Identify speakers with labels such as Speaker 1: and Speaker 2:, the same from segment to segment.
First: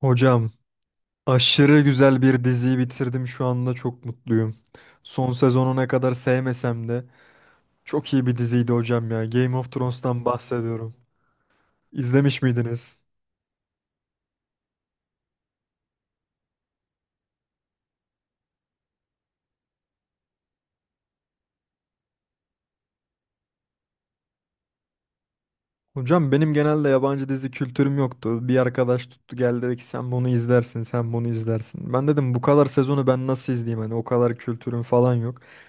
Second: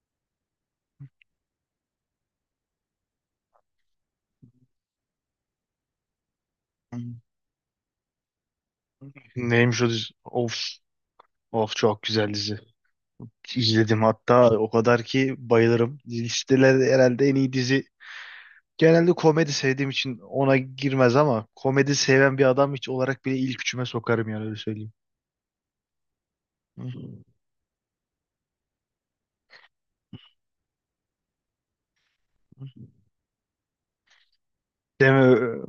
Speaker 1: Hocam aşırı güzel bir diziyi bitirdim şu anda çok mutluyum. Son sezonu ne kadar sevmesem de çok iyi bir diziydi hocam ya. Game of
Speaker 2: Neymiş o dizi?
Speaker 1: Thrones'tan
Speaker 2: Of,
Speaker 1: bahsediyorum.
Speaker 2: of çok güzel
Speaker 1: İzlemiş
Speaker 2: dizi.
Speaker 1: miydiniz?
Speaker 2: İzledim hatta o kadar ki bayılırım. Listelerde herhalde en iyi dizi. Genelde komedi sevdiğim için ona girmez ama komedi seven bir adam hiç olarak bile ilk üçüme sokarım yani öyle söyleyeyim.
Speaker 1: Hocam benim genelde yabancı dizi kültürüm yoktu. Bir arkadaş tuttu geldi dedi ki sen bunu izlersin, sen bunu izlersin. Ben dedim bu kadar sezonu ben nasıl izleyeyim hani o kadar kültürüm falan
Speaker 2: Deme,
Speaker 1: yok.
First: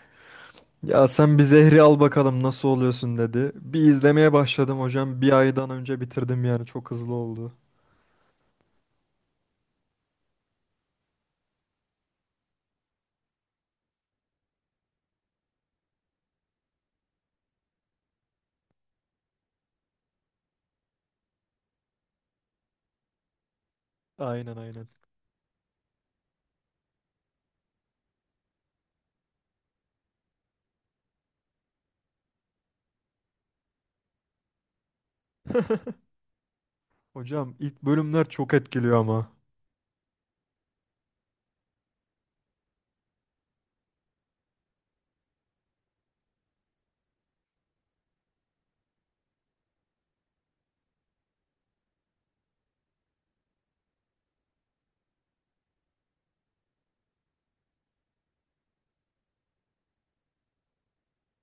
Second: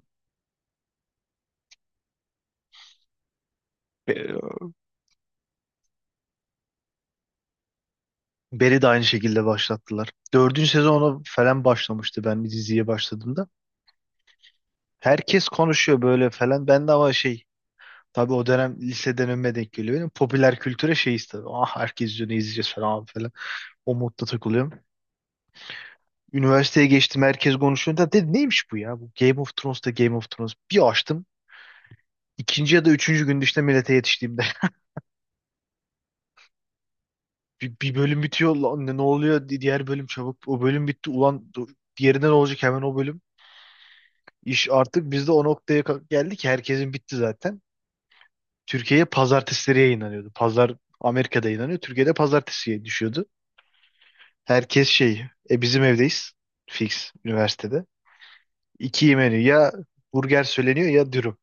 Speaker 1: Ya sen bir zehri al bakalım nasıl oluyorsun dedi. Bir izlemeye
Speaker 2: Be-
Speaker 1: başladım hocam. Bir aydan önce bitirdim yani çok hızlı oldu.
Speaker 2: Barry de aynı şekilde başlattılar. Dördüncü sezonu falan başlamıştı ben diziye başladığımda. Herkes konuşuyor böyle falan. Ben de ama şey. Tabii o dönem liseden önüme denk geliyor. Benim popüler kültüre şeyiz tabii. Ah herkes izliyor ne izleyeceğiz falan falan. O modda
Speaker 1: Aynen,
Speaker 2: takılıyorum.
Speaker 1: aynen.
Speaker 2: Üniversiteye geçtim herkes konuşuyor. Dedim neymiş bu ya? Bu Game of Thrones da Game of Thrones. Bir açtım. İkinci ya da üçüncü günde işte millete yetiştiğimde.
Speaker 1: Hocam
Speaker 2: Bir,
Speaker 1: ilk
Speaker 2: bir bölüm
Speaker 1: bölümler çok
Speaker 2: bitiyor. Lan ne
Speaker 1: etkiliyor
Speaker 2: ne
Speaker 1: ama.
Speaker 2: oluyor? Diğer bölüm çabuk. O bölüm bitti. Ulan dur, diğerinde ne olacak hemen o bölüm. İş artık biz de o noktaya geldik ki herkesin bitti zaten. Türkiye'ye pazartesileri yayınlanıyordu. Pazar Amerika'da yayınlanıyor. Türkiye'de pazartesiye düşüyordu. Herkes şey, e bizim evdeyiz. Fix üniversitede. İki menü ya burger söyleniyor ya dürüm.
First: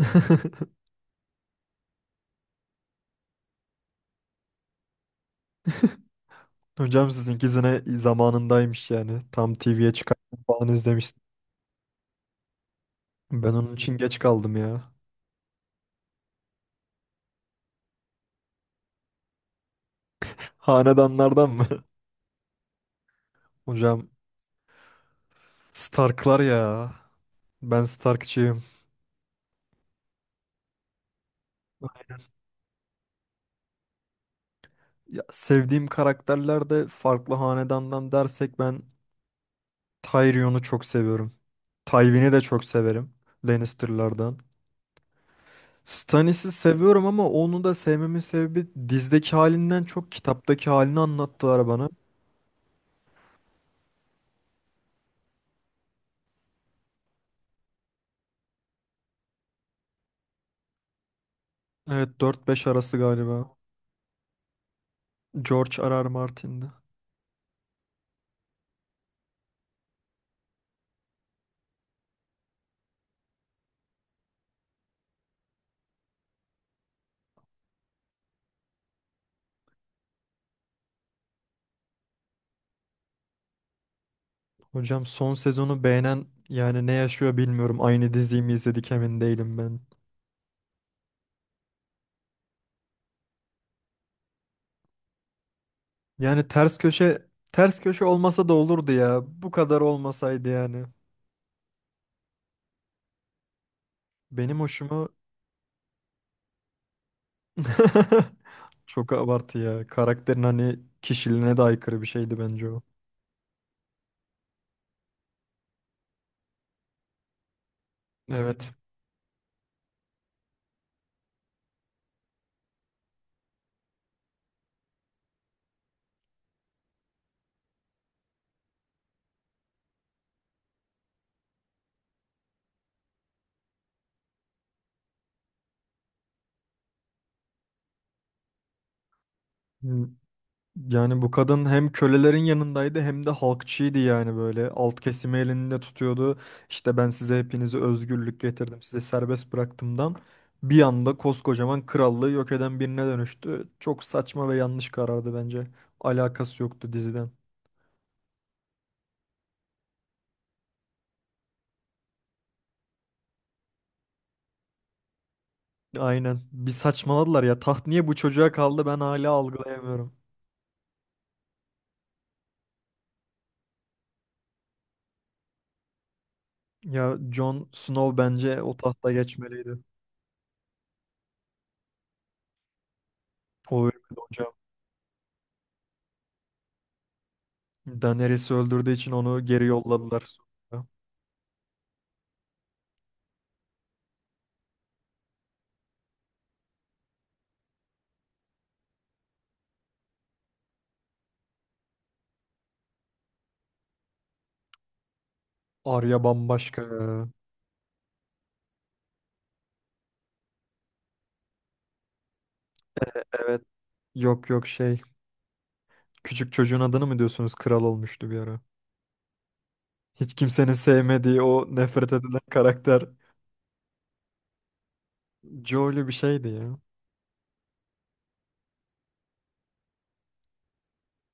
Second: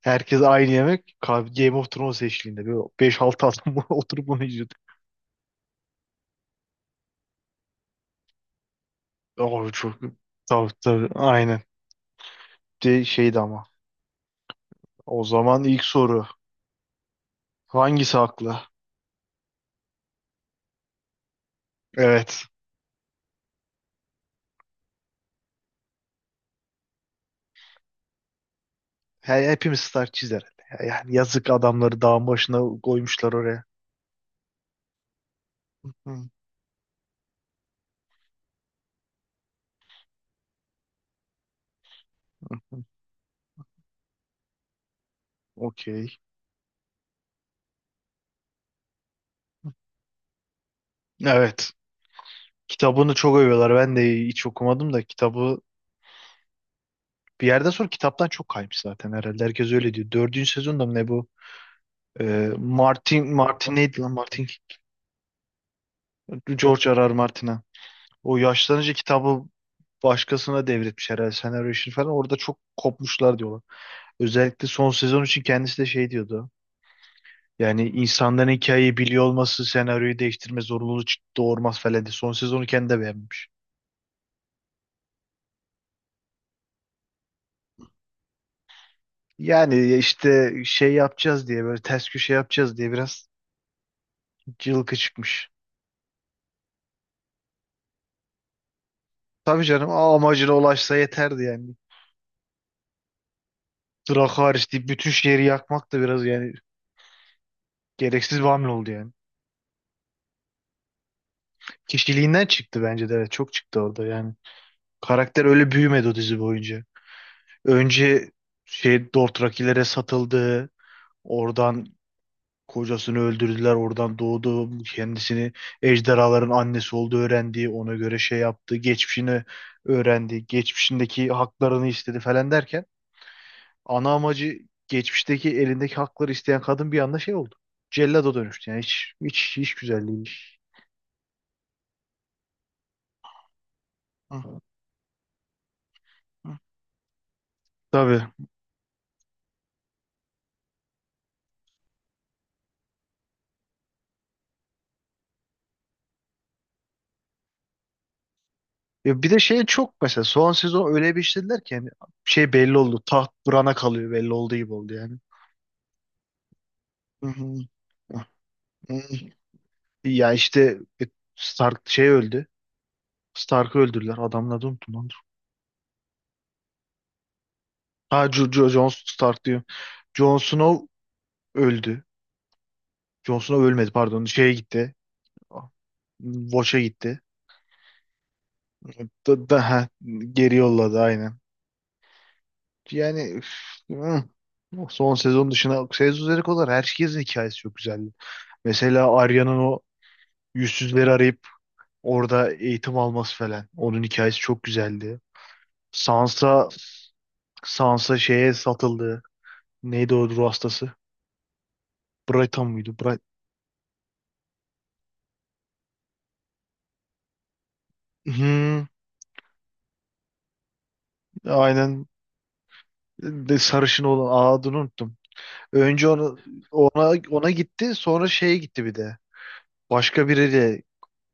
Speaker 2: Herkes aynı yemek. Game of Thrones eşliğinde. Böyle 5-6 adam oturup bunu izliyorduk.
Speaker 1: Hocam sizinkisine zamanındaymış yani. Tam
Speaker 2: Oh,
Speaker 1: TV'ye
Speaker 2: çok...
Speaker 1: çıkarken falan
Speaker 2: Tabii tabii
Speaker 1: izlemiştim.
Speaker 2: aynen. De, şeydi
Speaker 1: Ben
Speaker 2: ama.
Speaker 1: onun için geç kaldım ya.
Speaker 2: O zaman ilk soru. Hangisi haklı?
Speaker 1: Hanedanlardan mı?
Speaker 2: Evet.
Speaker 1: Hocam Stark'lar ya. Ben Stark'çıyım.
Speaker 2: He, hepimiz star çizer. Yani yazık adamları dağın başına koymuşlar oraya.
Speaker 1: Ya, sevdiğim
Speaker 2: Hı,
Speaker 1: karakterler de farklı hanedandan dersek ben Tyrion'u çok seviyorum. Tywin'i de çok severim. Lannister'lardan.
Speaker 2: okey.
Speaker 1: Stannis'i seviyorum ama onu da sevmemin sebebi dizdeki halinden çok kitaptaki halini anlattılar
Speaker 2: Evet.
Speaker 1: bana.
Speaker 2: Kitabını çok övüyorlar. Ben de hiç okumadım da kitabı. Bir yerden sonra kitaptan çok kaymış zaten herhalde. Herkes öyle diyor. Dördüncü sezonda mı ne bu?
Speaker 1: Evet, dört beş arası
Speaker 2: Martin,
Speaker 1: galiba.
Speaker 2: Martin neydi lan Martin?
Speaker 1: George R.R. Martin'di.
Speaker 2: George R. R. Martin'a. O yaşlanınca kitabı başkasına devretmiş herhalde senaryo işini falan. Orada çok kopmuşlar diyorlar. Özellikle son sezon için kendisi de şey diyordu. Yani insanların hikayeyi biliyor olması senaryoyu değiştirme zorunluluğu doğurmaz falan diye. Son sezonu kendi de beğenmiş.
Speaker 1: Hocam son sezonu beğenen yani ne yaşıyor bilmiyorum. Aynı diziyi mi izledik emin değilim ben.
Speaker 2: Yani işte şey yapacağız diye böyle ters köşe yapacağız diye biraz cılkı çıkmış.
Speaker 1: Yani ters köşe olmasa da olurdu ya. Bu
Speaker 2: Tabii
Speaker 1: kadar
Speaker 2: canım
Speaker 1: olmasaydı
Speaker 2: amacına
Speaker 1: yani.
Speaker 2: ulaşsa yeterdi yani. Irak
Speaker 1: Benim
Speaker 2: hariç deyip
Speaker 1: hoşuma
Speaker 2: bütün şehri yakmak da biraz yani gereksiz bir hamle oldu yani.
Speaker 1: çok abartı ya. Karakterin hani kişiliğine de aykırı bir şeydi
Speaker 2: Kişiliğinden
Speaker 1: bence o.
Speaker 2: çıktı bence de evet çok çıktı orada yani. Karakter öyle büyümedi o dizi boyunca. Önce
Speaker 1: Evet.
Speaker 2: şey Dothrakilere satıldı. Oradan kocasını öldürdüler. Oradan doğdu. Kendisini ejderhaların annesi olduğu öğrendi. Ona göre şey yaptı. Geçmişini öğrendi. Geçmişindeki haklarını istedi falan derken ana amacı geçmişteki elindeki hakları isteyen kadın bir anda şey oldu. Cellada dönüştü yani hiç hiç hiç güzel değilmiş.
Speaker 1: Yani bu kadın hem kölelerin yanındaydı hem de halkçıydı yani
Speaker 2: Hı,
Speaker 1: böyle. Alt kesimi elinde tutuyordu.
Speaker 2: hı.
Speaker 1: İşte ben size hepinizi
Speaker 2: Tabii.
Speaker 1: özgürlük getirdim, size serbest bıraktımdan. Bir anda koskocaman krallığı yok eden birine dönüştü. Çok saçma ve yanlış karardı bence. Alakası yoktu diziden.
Speaker 2: Ya bir de şey çok mesela son sezon öyle bir işlediler ki yani şey belli oldu. Taht Bran'a kalıyor belli olduğu gibi oldu yani.
Speaker 1: Aynen. Bir
Speaker 2: Hı
Speaker 1: saçmaladılar
Speaker 2: hı.
Speaker 1: ya. Taht niye bu çocuğa kaldı
Speaker 2: Hı
Speaker 1: ben
Speaker 2: hı.
Speaker 1: hala algılayamıyorum.
Speaker 2: Ya işte Stark şey öldü. Stark'ı öldürdüler. Adamın adını unuttum lan. Dur.
Speaker 1: Ya Jon Snow
Speaker 2: Ha Jo
Speaker 1: bence
Speaker 2: Jo-
Speaker 1: o
Speaker 2: Jon
Speaker 1: tahta
Speaker 2: Stark diyor.
Speaker 1: geçmeliydi.
Speaker 2: Jon Snow öldü. Jon Snow
Speaker 1: O
Speaker 2: ölmedi
Speaker 1: ölmedi
Speaker 2: pardon. Şeye
Speaker 1: hocam.
Speaker 2: gitti. Watch'a gitti.
Speaker 1: Daenerys'i öldürdüğü için onu
Speaker 2: Da-
Speaker 1: geri
Speaker 2: Daha
Speaker 1: yolladılar.
Speaker 2: geri
Speaker 1: Sonra.
Speaker 2: yolladı aynen. Yani üf, hı. Son sezon dışına sezon üzeri kadar herkesin hikayesi çok güzeldi. Mesela Arya'nın o yüzsüzleri arayıp orada eğitim alması falan. Onun hikayesi çok güzeldi.
Speaker 1: Arya
Speaker 2: Sansa
Speaker 1: bambaşka ya.
Speaker 2: Sansa şeye satıldı. Neydi o ruh hastası? Brighton muydu? Bright...
Speaker 1: Evet. Yok, yok şey. Küçük çocuğun adını mı diyorsunuz? Kral olmuştu bir ara.
Speaker 2: Hı,
Speaker 1: Hiç kimsenin sevmediği o
Speaker 2: aynen.
Speaker 1: nefret edilen karakter.
Speaker 2: De sarışın olan adını unuttum. Önce
Speaker 1: Joel'i bir
Speaker 2: onu,
Speaker 1: şeydi ya.
Speaker 2: ona gitti, sonra şeye gitti bir de. Başka biriyle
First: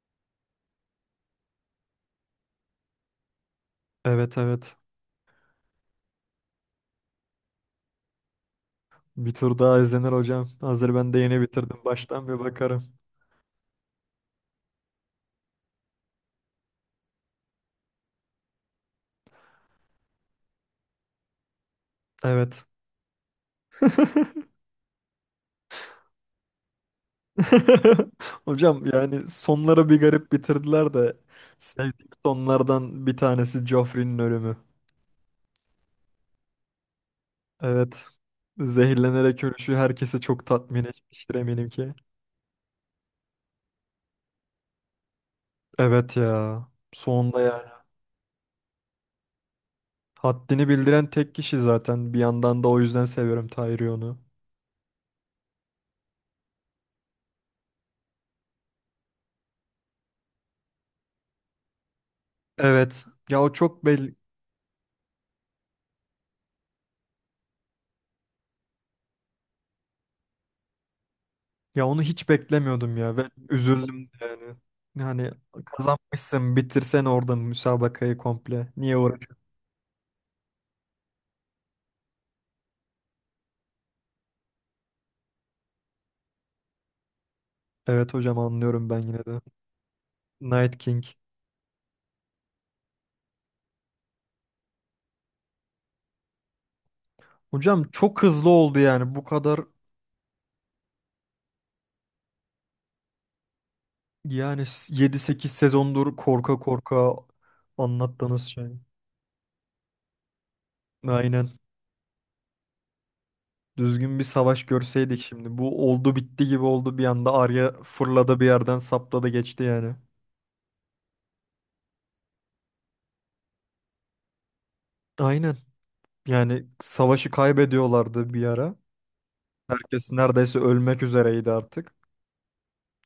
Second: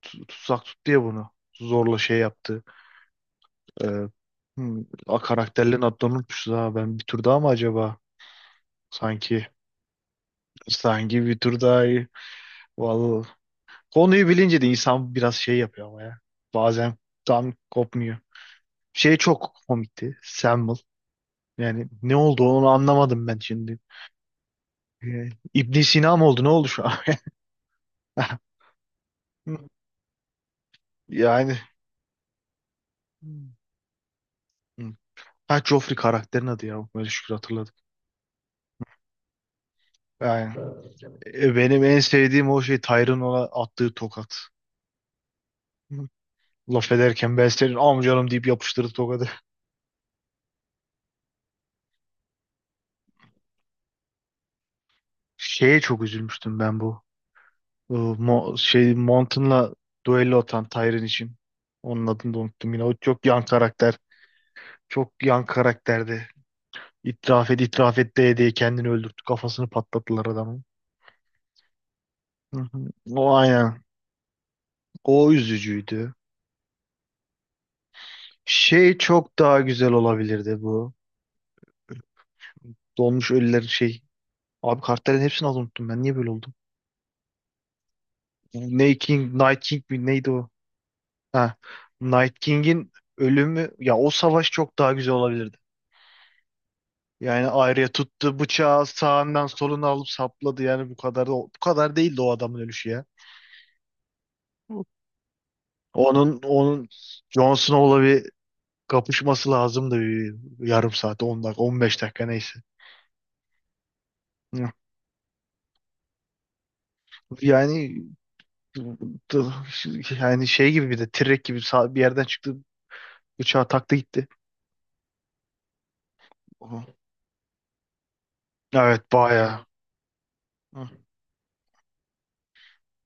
Speaker 2: tutsak tut diye bunu. Zorla şey yaptı. Ee,
Speaker 1: Evet, evet.
Speaker 2: karakterlerin adlarını unutmuşuz ha. Ben bir tur daha mı acaba?
Speaker 1: Bir
Speaker 2: Sanki
Speaker 1: tur daha izlenir hocam. Hazır ben de
Speaker 2: sanki bir
Speaker 1: yeni
Speaker 2: tur
Speaker 1: bitirdim.
Speaker 2: daha iyi.
Speaker 1: Baştan bir bakarım.
Speaker 2: Vallahi. Konuyu bilince de insan biraz şey yapıyor ama ya. Bazen tam kopmuyor. Şey çok komikti. Samuel. Yani ne oldu
Speaker 1: Evet.
Speaker 2: onu anlamadım ben şimdi. İbn Sina mı oldu? Ne oldu şu an?
Speaker 1: Hocam yani sonları bir garip bitirdiler de
Speaker 2: Yani.
Speaker 1: sevdiğim sonlardan bir tanesi Joffrey'nin ölümü.
Speaker 2: Hı. Ha Joffrey karakterin adı ya. Böyle şükür hatırladım.
Speaker 1: Evet. Zehirlenerek ölüşü herkesi çok
Speaker 2: Yani
Speaker 1: tatmin etmiştir eminim
Speaker 2: Benim
Speaker 1: ki.
Speaker 2: en sevdiğim o şey Tyron ona attığı tokat.
Speaker 1: Evet ya.
Speaker 2: Laf ederken
Speaker 1: Sonunda
Speaker 2: ben
Speaker 1: yani.
Speaker 2: senin amcanım deyip yapıştırdı tokadı.
Speaker 1: Haddini bildiren tek kişi zaten. Bir yandan da o yüzden seviyorum Tyrion'u.
Speaker 2: Şeye çok üzülmüştüm ben bu. E, Mo şey Mountain'la duello atan Tyron için. Onun adını da unuttum yine. O
Speaker 1: Evet.
Speaker 2: çok
Speaker 1: Ya
Speaker 2: yan
Speaker 1: o çok
Speaker 2: karakter.
Speaker 1: belli.
Speaker 2: Çok yan karakterdi. İtiraf et, itiraf et diye diye kendini öldürttü. Kafasını patlattılar adamın.
Speaker 1: Ya onu hiç
Speaker 2: Hı hı.
Speaker 1: beklemiyordum ya ve
Speaker 2: O aynen.
Speaker 1: üzüldüm de yani. Yani
Speaker 2: O üzücüydü.
Speaker 1: kazanmışsın bitirsen orada müsabakayı komple.
Speaker 2: Şey
Speaker 1: Niye
Speaker 2: çok
Speaker 1: uğraşıyorsun?
Speaker 2: daha güzel olabilirdi bu. Dolmuş ölülerin şey. Abi kartların hepsini az unuttum ben. Niye böyle oldu?
Speaker 1: Evet hocam, anlıyorum ben yine de.
Speaker 2: Night King mi neydi o?
Speaker 1: Night King.
Speaker 2: Ha. Night King'in ölümü ya o savaş çok daha güzel olabilirdi. Yani Arya
Speaker 1: Hocam çok
Speaker 2: tuttu
Speaker 1: hızlı oldu
Speaker 2: bıçağı
Speaker 1: yani bu
Speaker 2: sağından
Speaker 1: kadar,
Speaker 2: soluna alıp sapladı yani bu kadar da bu kadar değildi o adamın ölüşü ya.
Speaker 1: yani yedi sekiz sezondur
Speaker 2: Onun
Speaker 1: korka
Speaker 2: onun
Speaker 1: korka
Speaker 2: Jon Snow'la bir
Speaker 1: anlattığınız şey.
Speaker 2: kapışması lazımdı bir yarım saat 10
Speaker 1: Aynen.
Speaker 2: dakika 15 dakika neyse.
Speaker 1: Düzgün bir savaş
Speaker 2: Hı.
Speaker 1: görseydik şimdi. Bu oldu bitti gibi oldu bir anda. Arya
Speaker 2: Yani
Speaker 1: fırladı bir yerden sapladı geçti yani.
Speaker 2: yani şey gibi bir de T-Rex gibi bir yerden çıktı bıçağı taktı gitti.
Speaker 1: Aynen. Yani
Speaker 2: Hı.
Speaker 1: savaşı kaybediyorlardı bir ara.
Speaker 2: Evet bayağı.
Speaker 1: Herkes neredeyse
Speaker 2: Hı.
Speaker 1: ölmek üzereydi artık.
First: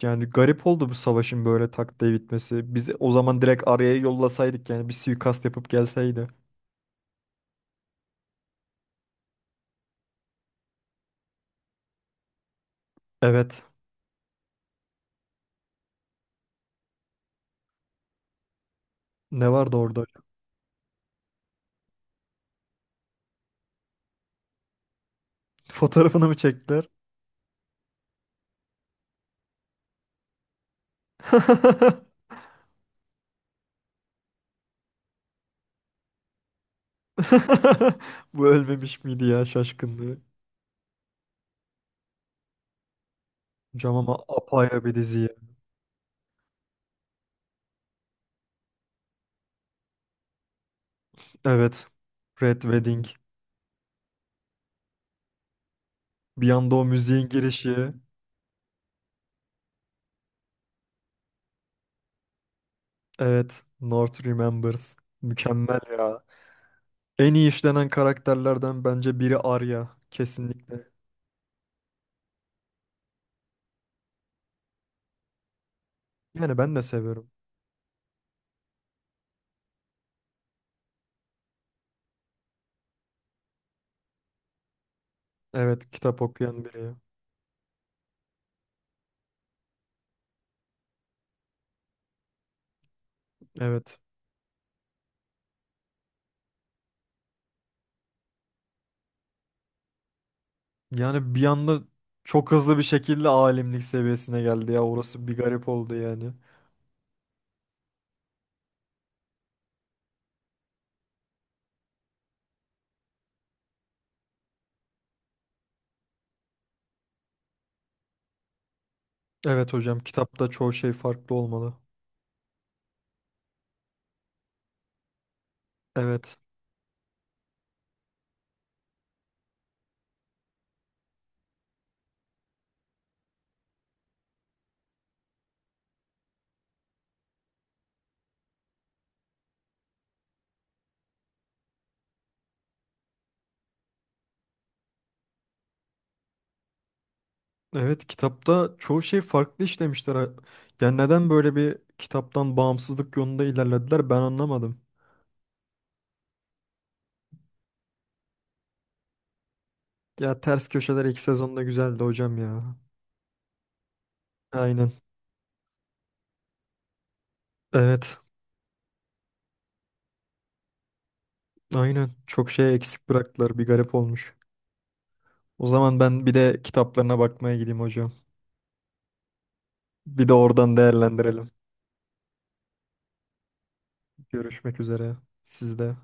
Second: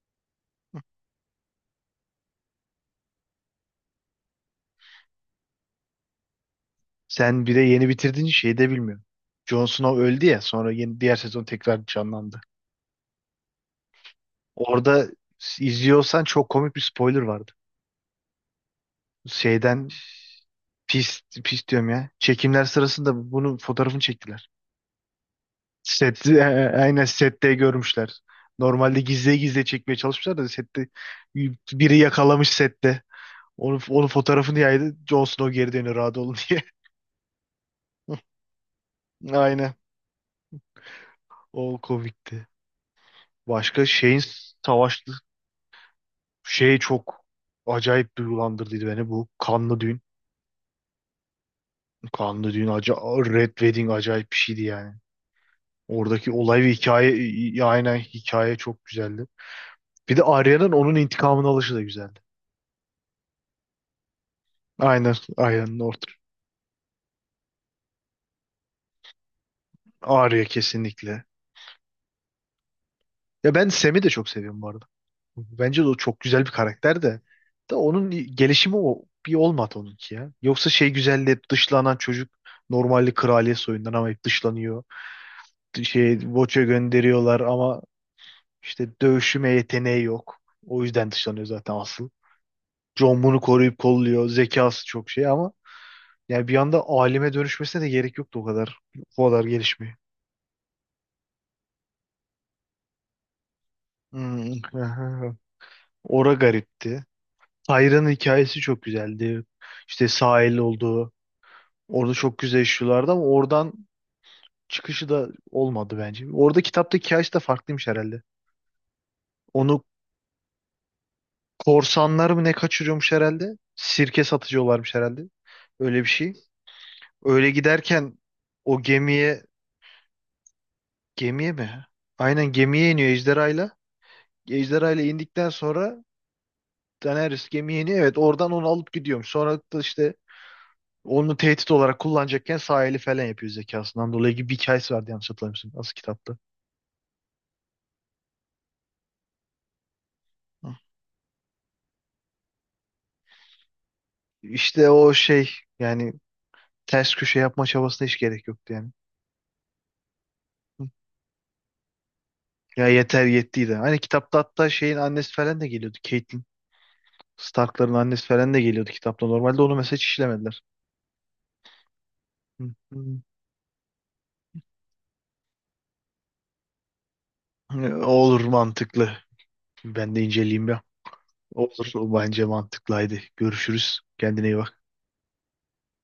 Speaker 1: Yani garip oldu bu savaşın böyle tak diye bitmesi. Biz o zaman direkt Arya'yı yollasaydık yani bir suikast yapıp gelseydi.
Speaker 2: Sen bir de yeni bitirdiğin şeyi de bilmiyorsun. Jon Snow öldü ya sonra yeni diğer sezon tekrar canlandı.
Speaker 1: Evet.
Speaker 2: Orada izliyorsan çok komik bir spoiler vardı.
Speaker 1: Ne vardı
Speaker 2: Şeyden
Speaker 1: orada?
Speaker 2: pis pis diyorum ya. Çekimler sırasında bunun fotoğrafını çektiler. Set,
Speaker 1: Fotoğrafını mı çektiler?
Speaker 2: aynen sette görmüşler. Normalde gizli gizli çekmeye çalışmışlar da sette biri yakalamış sette. Onun fotoğrafını yaydı. Jon Snow geri dönüyor rahat olun diye.
Speaker 1: Bu ölmemiş miydi ya
Speaker 2: Aynen.
Speaker 1: şaşkınlığı?
Speaker 2: O komikti. Başka
Speaker 1: Hocam ama
Speaker 2: şeyin
Speaker 1: apayrı bir
Speaker 2: savaş.
Speaker 1: dizi.
Speaker 2: Şey çok acayip duygulandırdıydı beni bu kanlı düğün.
Speaker 1: Evet.
Speaker 2: Kanlı
Speaker 1: Red
Speaker 2: düğün
Speaker 1: Wedding.
Speaker 2: Red Wedding acayip bir şeydi yani. Oradaki
Speaker 1: Bir
Speaker 2: olay ve
Speaker 1: anda o
Speaker 2: hikaye
Speaker 1: müziğin girişi.
Speaker 2: aynen hikaye çok güzeldi. Bir de Arya'nın onun intikamını alışı da güzeldi.
Speaker 1: Evet. North Remembers.
Speaker 2: Aynen Arya'nın
Speaker 1: Mükemmel
Speaker 2: ortası.
Speaker 1: ya. En iyi işlenen karakterlerden bence biri Arya.
Speaker 2: Arya
Speaker 1: Kesinlikle.
Speaker 2: kesinlikle. Ya ben Sam'i de çok seviyorum bu arada. Bence de o çok güzel bir
Speaker 1: Yani ben de
Speaker 2: karakter de.
Speaker 1: seviyorum.
Speaker 2: Onun gelişimi o bir olmadı onunki ya. Yoksa şey güzeldi hep dışlanan çocuk normalde kraliyet soyundan ama hep dışlanıyor
Speaker 1: Evet.
Speaker 2: şey
Speaker 1: Kitap
Speaker 2: Voç'a
Speaker 1: okuyan biri.
Speaker 2: gönderiyorlar ama İşte dövüşüme yeteneği yok. O yüzden dışlanıyor zaten asıl. John bunu koruyup
Speaker 1: Evet.
Speaker 2: kolluyor. Zekası çok şey ama yani bir anda alime dönüşmesine de gerek yoktu o kadar. O kadar gelişmiyor.
Speaker 1: Yani bir anda çok hızlı bir şekilde alimlik seviyesine
Speaker 2: Hmm.
Speaker 1: geldi ya. Orası bir garip oldu
Speaker 2: Ora
Speaker 1: yani.
Speaker 2: garipti. Tyra'nın hikayesi çok güzeldi. İşte sahil olduğu. Orada çok güzel işliyorlardı ama oradan çıkışı da olmadı bence. Orada kitapta hikayesi de farklıymış herhalde.
Speaker 1: Evet
Speaker 2: Onu
Speaker 1: hocam. Kitapta çoğu şey farklı olmalı.
Speaker 2: korsanlar mı ne kaçırıyormuş herhalde? Sirke satıcı olarmış herhalde. Öyle bir şey.
Speaker 1: Evet.
Speaker 2: Öyle giderken o gemiye mi? Aynen gemiye iniyor ejderhayla. Ejderhayla indikten sonra Daenerys gemiye iniyor. Evet oradan onu alıp gidiyormuş. Sonra da işte onu tehdit olarak kullanacakken sahili falan yapıyor zekasından dolayı gibi bir hikayesi vardı yanlış hatırlamıyorsun. Nasıl kitapta?
Speaker 1: Evet, kitapta çoğu şey farklı işlemişler. Ha.
Speaker 2: Hı.
Speaker 1: Yani neden böyle bir kitaptan bağımsızlık yolunda ilerlediler ben anlamadım.
Speaker 2: İşte o şey yani ters köşe yapma çabasına hiç gerek yoktu yani.
Speaker 1: Ya ters
Speaker 2: Hı.
Speaker 1: köşeler ilk sezonda güzeldi hocam ya.
Speaker 2: Ya yeter yettiydi. Hani kitapta hatta
Speaker 1: Aynen.
Speaker 2: şeyin annesi falan da geliyordu. Catelyn Stark'ların
Speaker 1: Evet.
Speaker 2: annesi falan da geliyordu kitapta. Normalde onu mesela hiç işlemediler.
Speaker 1: Aynen. Çok
Speaker 2: Hı.
Speaker 1: şey eksik
Speaker 2: Hı.
Speaker 1: bıraktılar. Bir garip olmuş. O zaman ben bir de kitaplarına bakmaya gideyim hocam.
Speaker 2: Olur mantıklı. Ben de
Speaker 1: Bir de
Speaker 2: inceleyeyim
Speaker 1: oradan
Speaker 2: ya.
Speaker 1: değerlendirelim.
Speaker 2: Olur o bence mantıklıydı. Görüşürüz. Kendine iyi
Speaker 1: Görüşmek
Speaker 2: bak.
Speaker 1: üzere. Sizde.